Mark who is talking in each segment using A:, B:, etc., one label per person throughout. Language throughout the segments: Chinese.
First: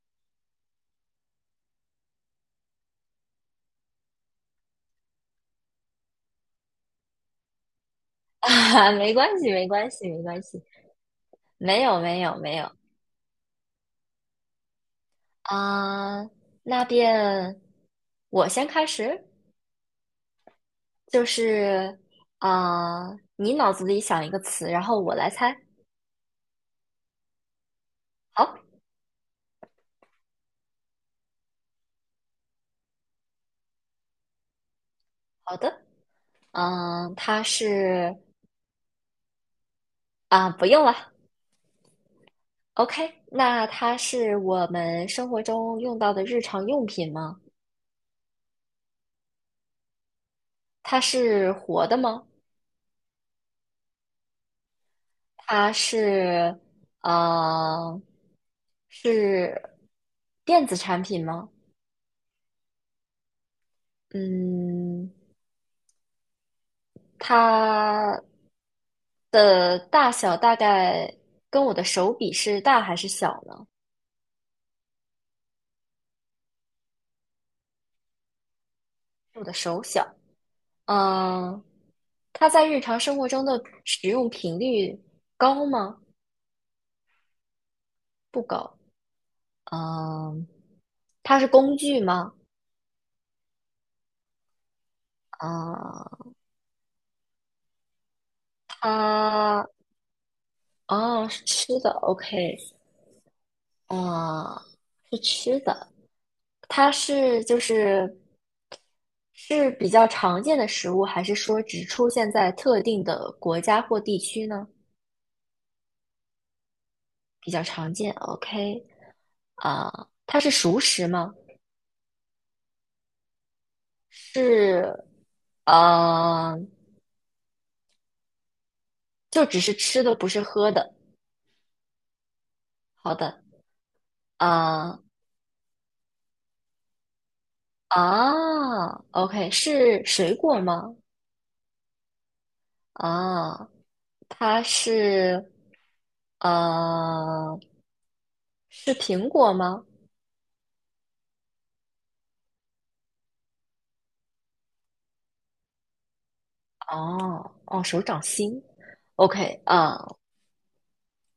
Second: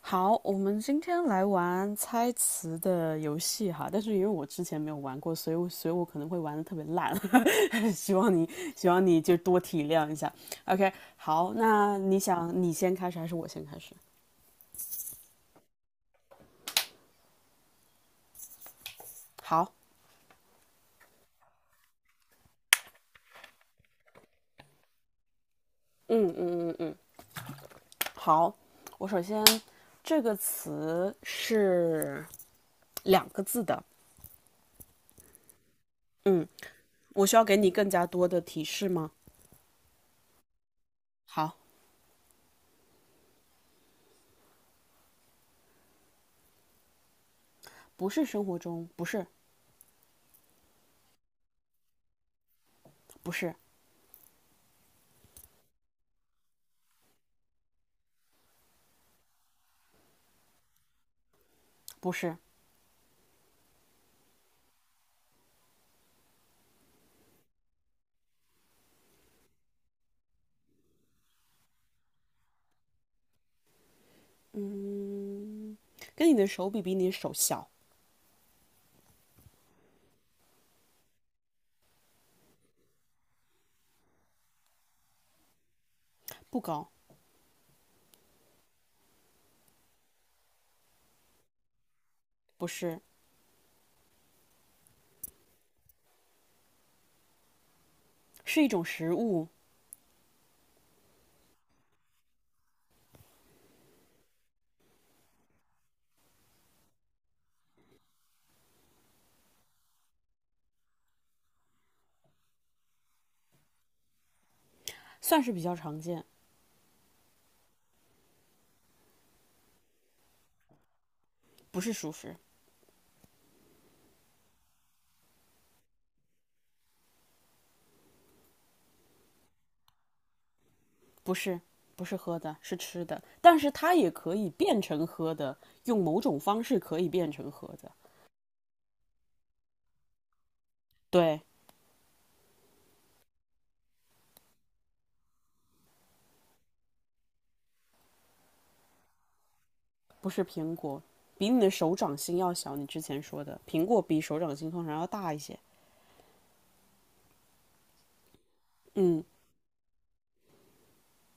A: 好，我们今天来玩猜词的游戏哈，但是因为我之前没有玩过，所以我可能会玩的特别烂 希望 你希
B: 啊，
A: 望
B: 没
A: 你就
B: 关系，
A: 多
B: 没
A: 体
B: 关系，
A: 谅一
B: 没
A: 下。
B: 关系，
A: OK，好，
B: 没
A: 那
B: 有，
A: 你
B: 没有，没
A: 想
B: 有
A: 你先开始还是我先开始？
B: 啊。那便我先开始，
A: 好，
B: 就是啊，你脑子里想一个词，然后我来猜。
A: 嗯嗯嗯嗯，好，
B: 好，
A: 我首先这个词是两个字的，
B: 好的，
A: 嗯，
B: 嗯，
A: 我需
B: 它
A: 要给你更加
B: 是
A: 多的提示吗？
B: 不用了。
A: 好，
B: OK，那它是我们生活中用到的日常用品吗？
A: 不是生活中，不是，
B: 它是活的吗？
A: 不是，
B: 它是呃，是电子产品吗？
A: 不是，
B: 嗯，它的大小大概跟我的手比是大还是小呢？
A: 嗯，跟你的手比，比你的手小，
B: 我的手小。嗯，它在日常生活中的使用频率高吗？
A: 不高，
B: 不高。嗯，它是工具吗？
A: 不是，
B: 啊、
A: 是一种食物，
B: 它哦是吃的，OK,啊、是吃的。它是是比较常见的食物，还是说只出现在特定的国家或地区呢？
A: 算是比较常见，
B: 比较常见，OK，啊、它是熟食吗？
A: 不是熟食，
B: 是，呃，就只是吃的，不是喝的。
A: 不是，不是喝的，是吃
B: 好
A: 的，
B: 的，
A: 但是它也可以变
B: 啊、
A: 成喝的，用某种方式可以变成喝的，
B: 啊，OK，是水果吗？
A: 对，
B: 啊，它是，呃，是苹果吗？
A: 不是苹果，比你的手掌心要小，你之前说的，苹果比手掌心通常要大一些，
B: 哦哦，手掌心
A: 嗯，
B: ，OK 啊，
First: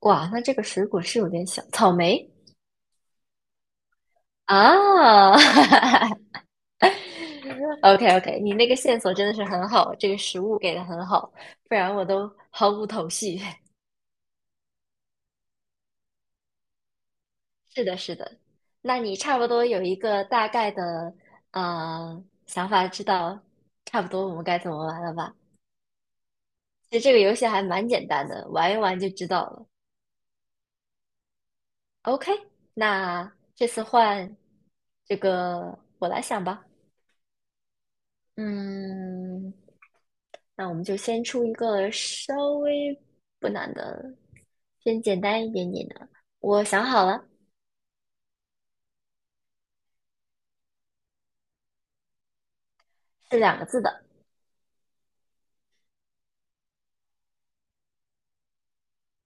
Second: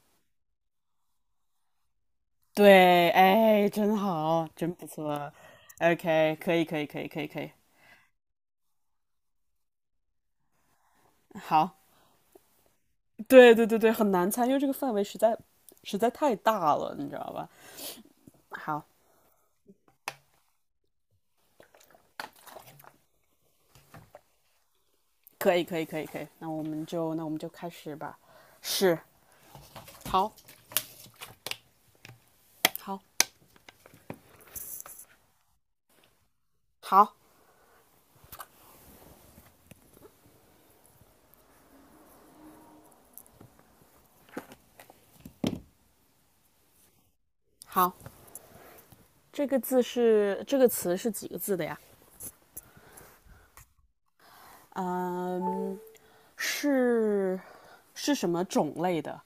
B: 哇，那这个水果是有点小，草莓
A: 对，哎，真好，真不错
B: 啊
A: ，OK，可以，可以，可以，可以，可以，
B: ，OK OK，你那个线索真的是很好，这个食物给的很好，
A: 好，
B: 不然我都毫无头绪。
A: 对对对 对，很难猜，因为这个范围实在太大了，你知道吧？
B: 是的，是的，
A: 好，
B: 那你差不多有一个大概的想法，知道差不多我们该怎么玩了吧？
A: 可以可以可以可以，那我们
B: 其实
A: 就
B: 这个
A: 那我
B: 游
A: 们
B: 戏
A: 就
B: 还
A: 开
B: 蛮
A: 始
B: 简
A: 吧。
B: 单的，玩一
A: 是，
B: 玩就知道了。
A: 好，
B: OK，
A: 好，
B: 那这次换我来想吧。
A: 好，
B: 嗯，那我们就先出一个稍微不难的，先简单一点点的。我想好了，
A: 好，这个字是这个词是几个字的呀？
B: 是两个字的。
A: 嗯，是是什么种类的？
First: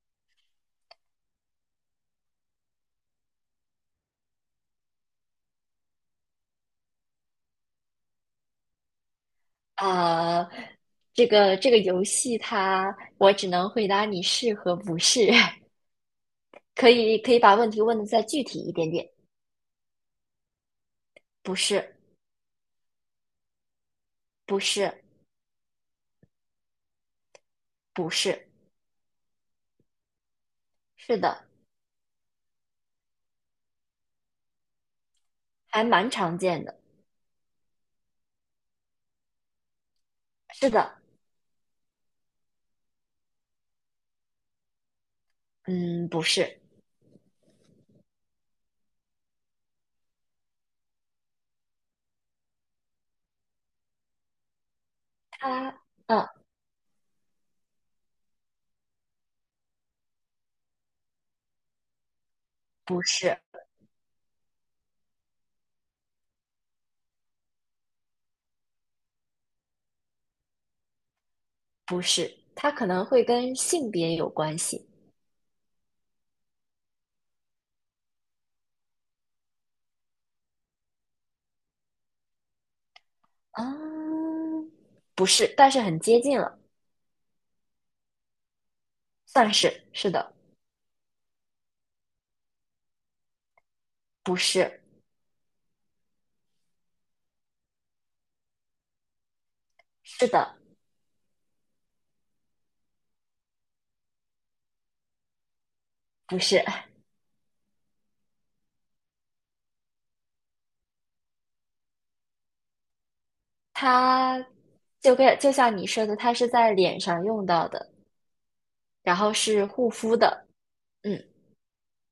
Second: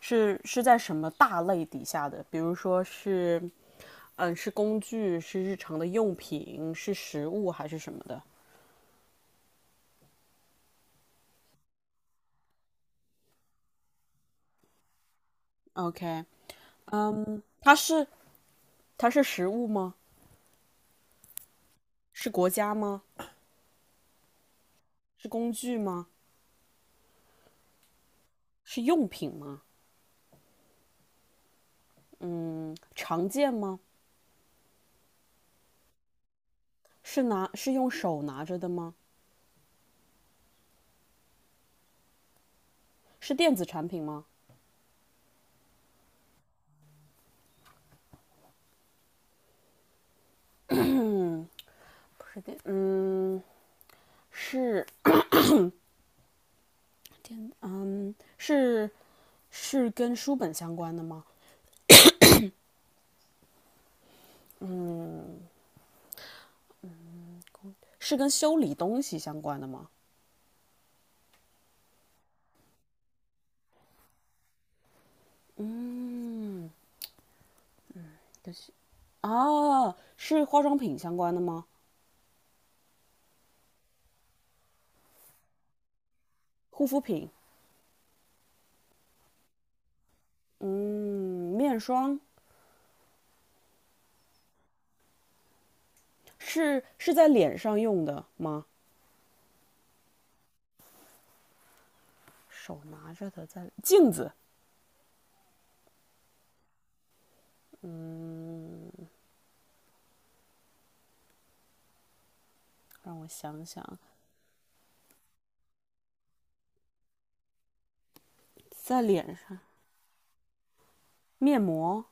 A: 是是在什么大类底下的？比如说是，嗯，是工具，是日常的用品，是食物还是什么的
B: 啊、这个游戏它，我只能回答你是和不是，
A: ？OK，
B: 可以
A: 嗯，
B: 把问题问的再具体一点
A: 它
B: 点。
A: 是食物吗？
B: 不是，
A: 是国家吗？
B: 不是，
A: 是工具吗？
B: 不是，
A: 是用品吗？
B: 是的，
A: 嗯，常见吗？
B: 还蛮常见的。
A: 是用手拿着的吗？
B: 是的，
A: 是电子产品吗？
B: 嗯，不是，
A: 不是电，嗯，是
B: 它，嗯，
A: 是是跟书本相关的吗？
B: 不是，
A: 是跟修理东西相关的吗？
B: 不是，它可能会跟性别有关系。
A: 嗯，啊，是化妆品相关的吗？
B: 啊，不是，但是很接近了，
A: 护肤品，
B: 算是是的，
A: 嗯，面霜
B: 不是，
A: 是在脸上用的吗？
B: 是的，
A: 手拿着的在镜子，
B: 不是。
A: 嗯，让我想想，
B: 它就跟就像你说的，它是在脸上用到的，
A: 在
B: 然后
A: 脸上，
B: 是护肤的，嗯，
A: 面膜、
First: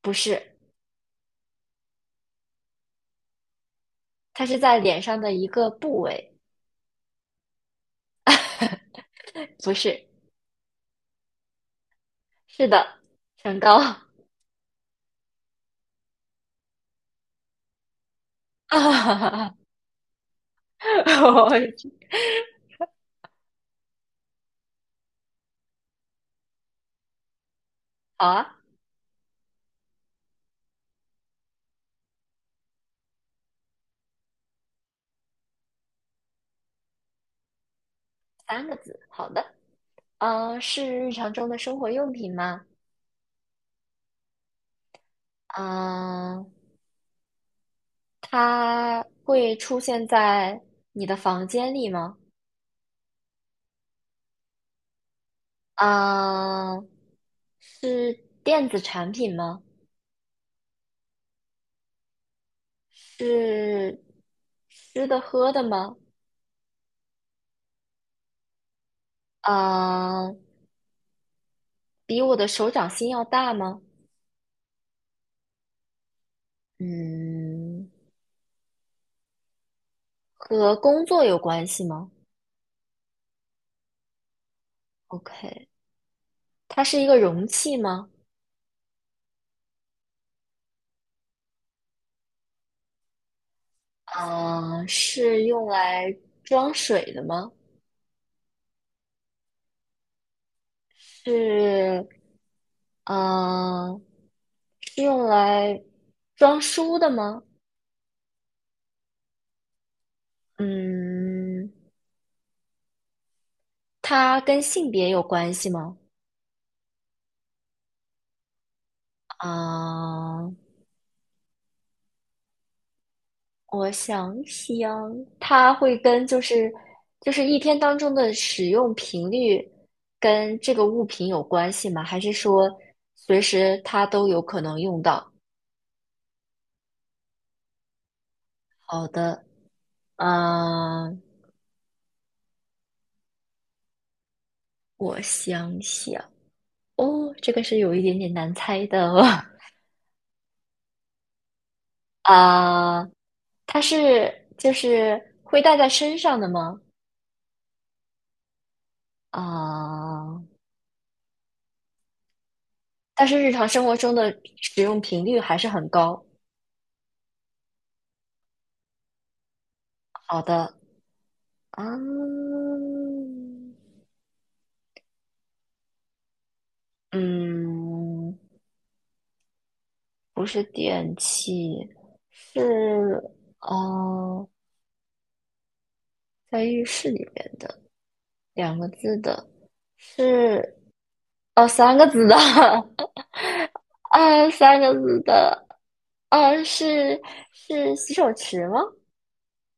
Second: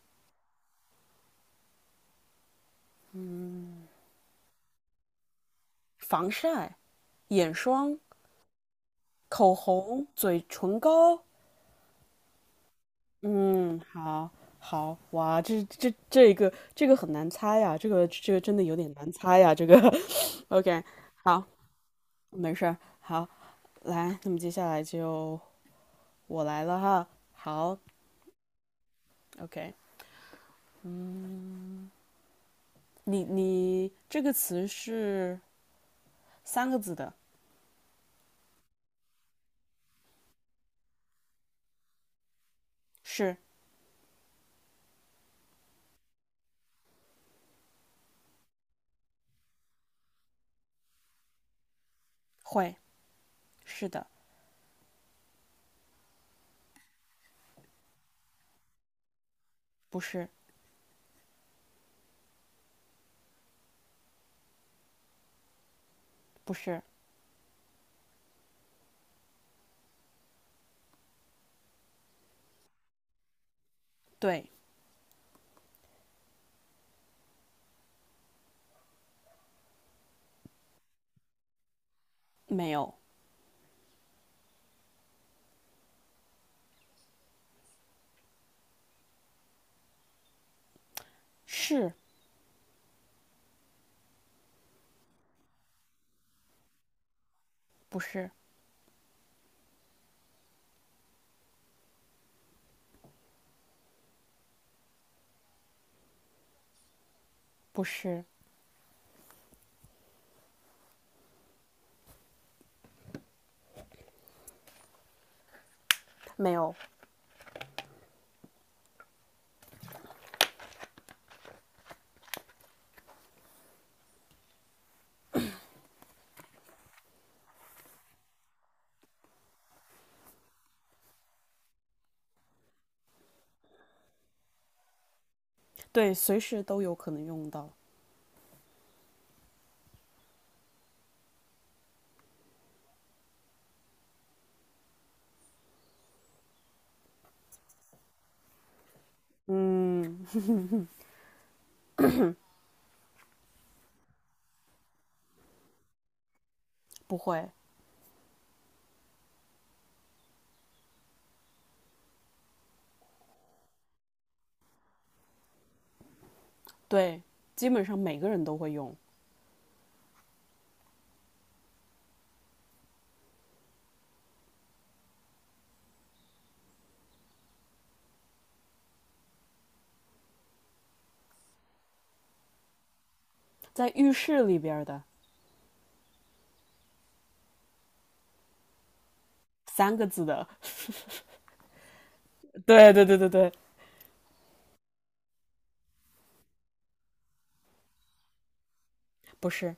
B: 不是，它是在脸上的一个部
A: 防
B: 位，
A: 晒、眼霜、口
B: 不是，
A: 红、嘴唇膏。
B: 是的，唇膏
A: 嗯，好，好，哇，这这个很难猜呀，这个这个真的有点难猜
B: 啊，
A: 呀，这个。OK，好，没事儿，好，来，那么接下来就我来了哈。好
B: 好啊，
A: ，OK，嗯，你这个词是三个字的，
B: 三个字，好的，嗯、是日常中的生活用品吗？
A: 是
B: 嗯、它会出现在你的房间里吗？
A: 会，是的。
B: 啊，是电子产品吗？
A: 不是，
B: 是吃的喝的吗？
A: 不是，
B: 啊，比我的手掌心要大吗？
A: 对，
B: 嗯，和工作有关系吗
A: 没有，
B: ？OK，它是一个容器吗？
A: 是
B: 啊，是用来装水的吗？
A: 不是？
B: 是，嗯，是用来装书的吗？
A: 不是，
B: 嗯，它跟性别有关系吗？
A: 没有，
B: 啊、我想想，它会跟就是一天当中的使用频率跟这个物品有关系吗？还是说随时它都有可能用到？
A: 对，随时都有可能用到。
B: 好的，嗯、我想想，哦，这个是有一点点难猜的哦
A: 嗯，
B: 啊、它是会带在身上的吗？
A: 不会，
B: 啊、但是日常生活中的使用频率还是很高。
A: 对，基本上每个人都会用，
B: 好的，啊，嗯，不是电器，是
A: 在浴室
B: 哦，
A: 里边的
B: 在浴室里面的两个字的，
A: 三个字的，
B: 是哦，三个字的，
A: 对对对对对，
B: 啊，三个字的，啊，是洗手池吗？
A: 不是，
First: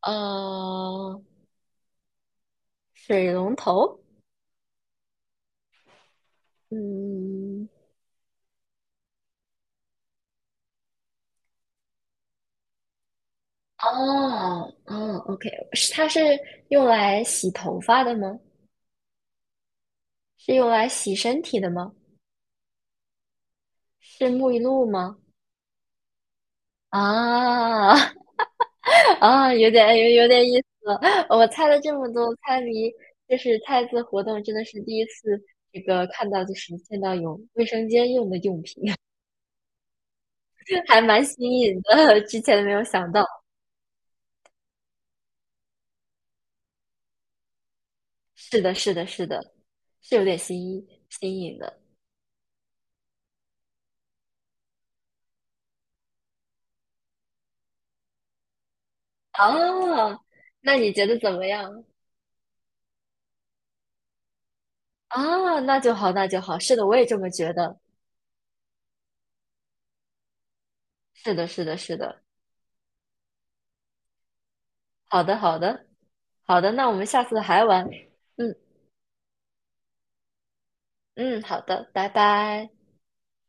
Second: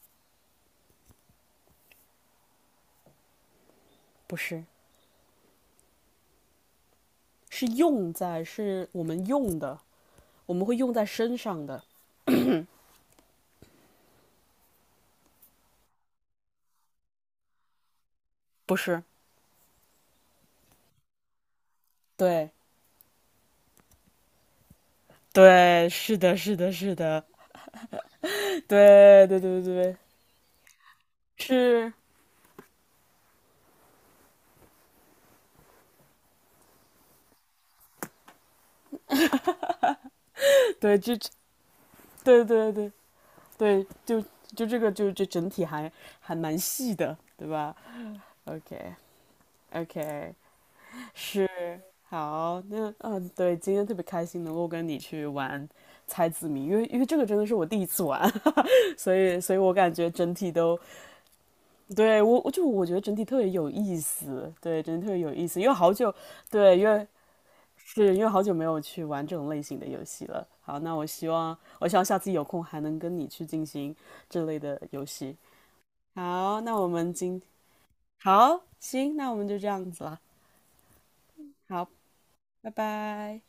B: 呃，水龙头，
A: 不是，是
B: 嗯，
A: 用在，是我们用的，我们会用在身上的，
B: 哦哦，OK，是它是用来洗头发的吗？
A: 不是，
B: 是用来洗身体的吗？
A: 对
B: 是沐浴露吗？
A: 对，是的，是的，是的，
B: 啊
A: 对对
B: 啊，
A: 对对对，
B: 有点意思了。我猜了
A: 是，
B: 这么多猜谜，就是猜字活动，真的是第一次这个看到，就是见到有卫生间用的用品，
A: 对，
B: 还
A: 这，
B: 蛮新颖的，之
A: 对
B: 前
A: 对
B: 没有
A: 对，
B: 想到。
A: 对，就这个这整体还蛮细的，对吧
B: 是的，是
A: ？OK
B: 的，是的，是有
A: OK，
B: 点新意新
A: 是
B: 颖的。
A: 好，那嗯，对，今天特别开心能够跟你去玩猜字谜，因为这个真的是我第一次玩，所以我感觉
B: 哦，
A: 整体
B: 那
A: 都
B: 你觉得怎么样？
A: 我觉得整体特别有意思，对，整体特别有意思，
B: 啊，
A: 因为
B: 那
A: 好
B: 就好，
A: 久
B: 那就好。是
A: 对，
B: 的，我也这么觉得。
A: 因为好久没有去玩这种类型的游戏了。好，那我希
B: 是的，
A: 望
B: 是的，
A: 我希
B: 是
A: 望下
B: 的。
A: 次有空还能跟你去进行这类的游
B: 好
A: 戏。
B: 的，好的，
A: 好，
B: 好的。
A: 那我
B: 那我们
A: 们
B: 下次
A: 今
B: 还玩。嗯
A: 好行，那我们就这样子了。
B: 嗯，好
A: 好，
B: 的，拜
A: 拜
B: 拜。
A: 拜。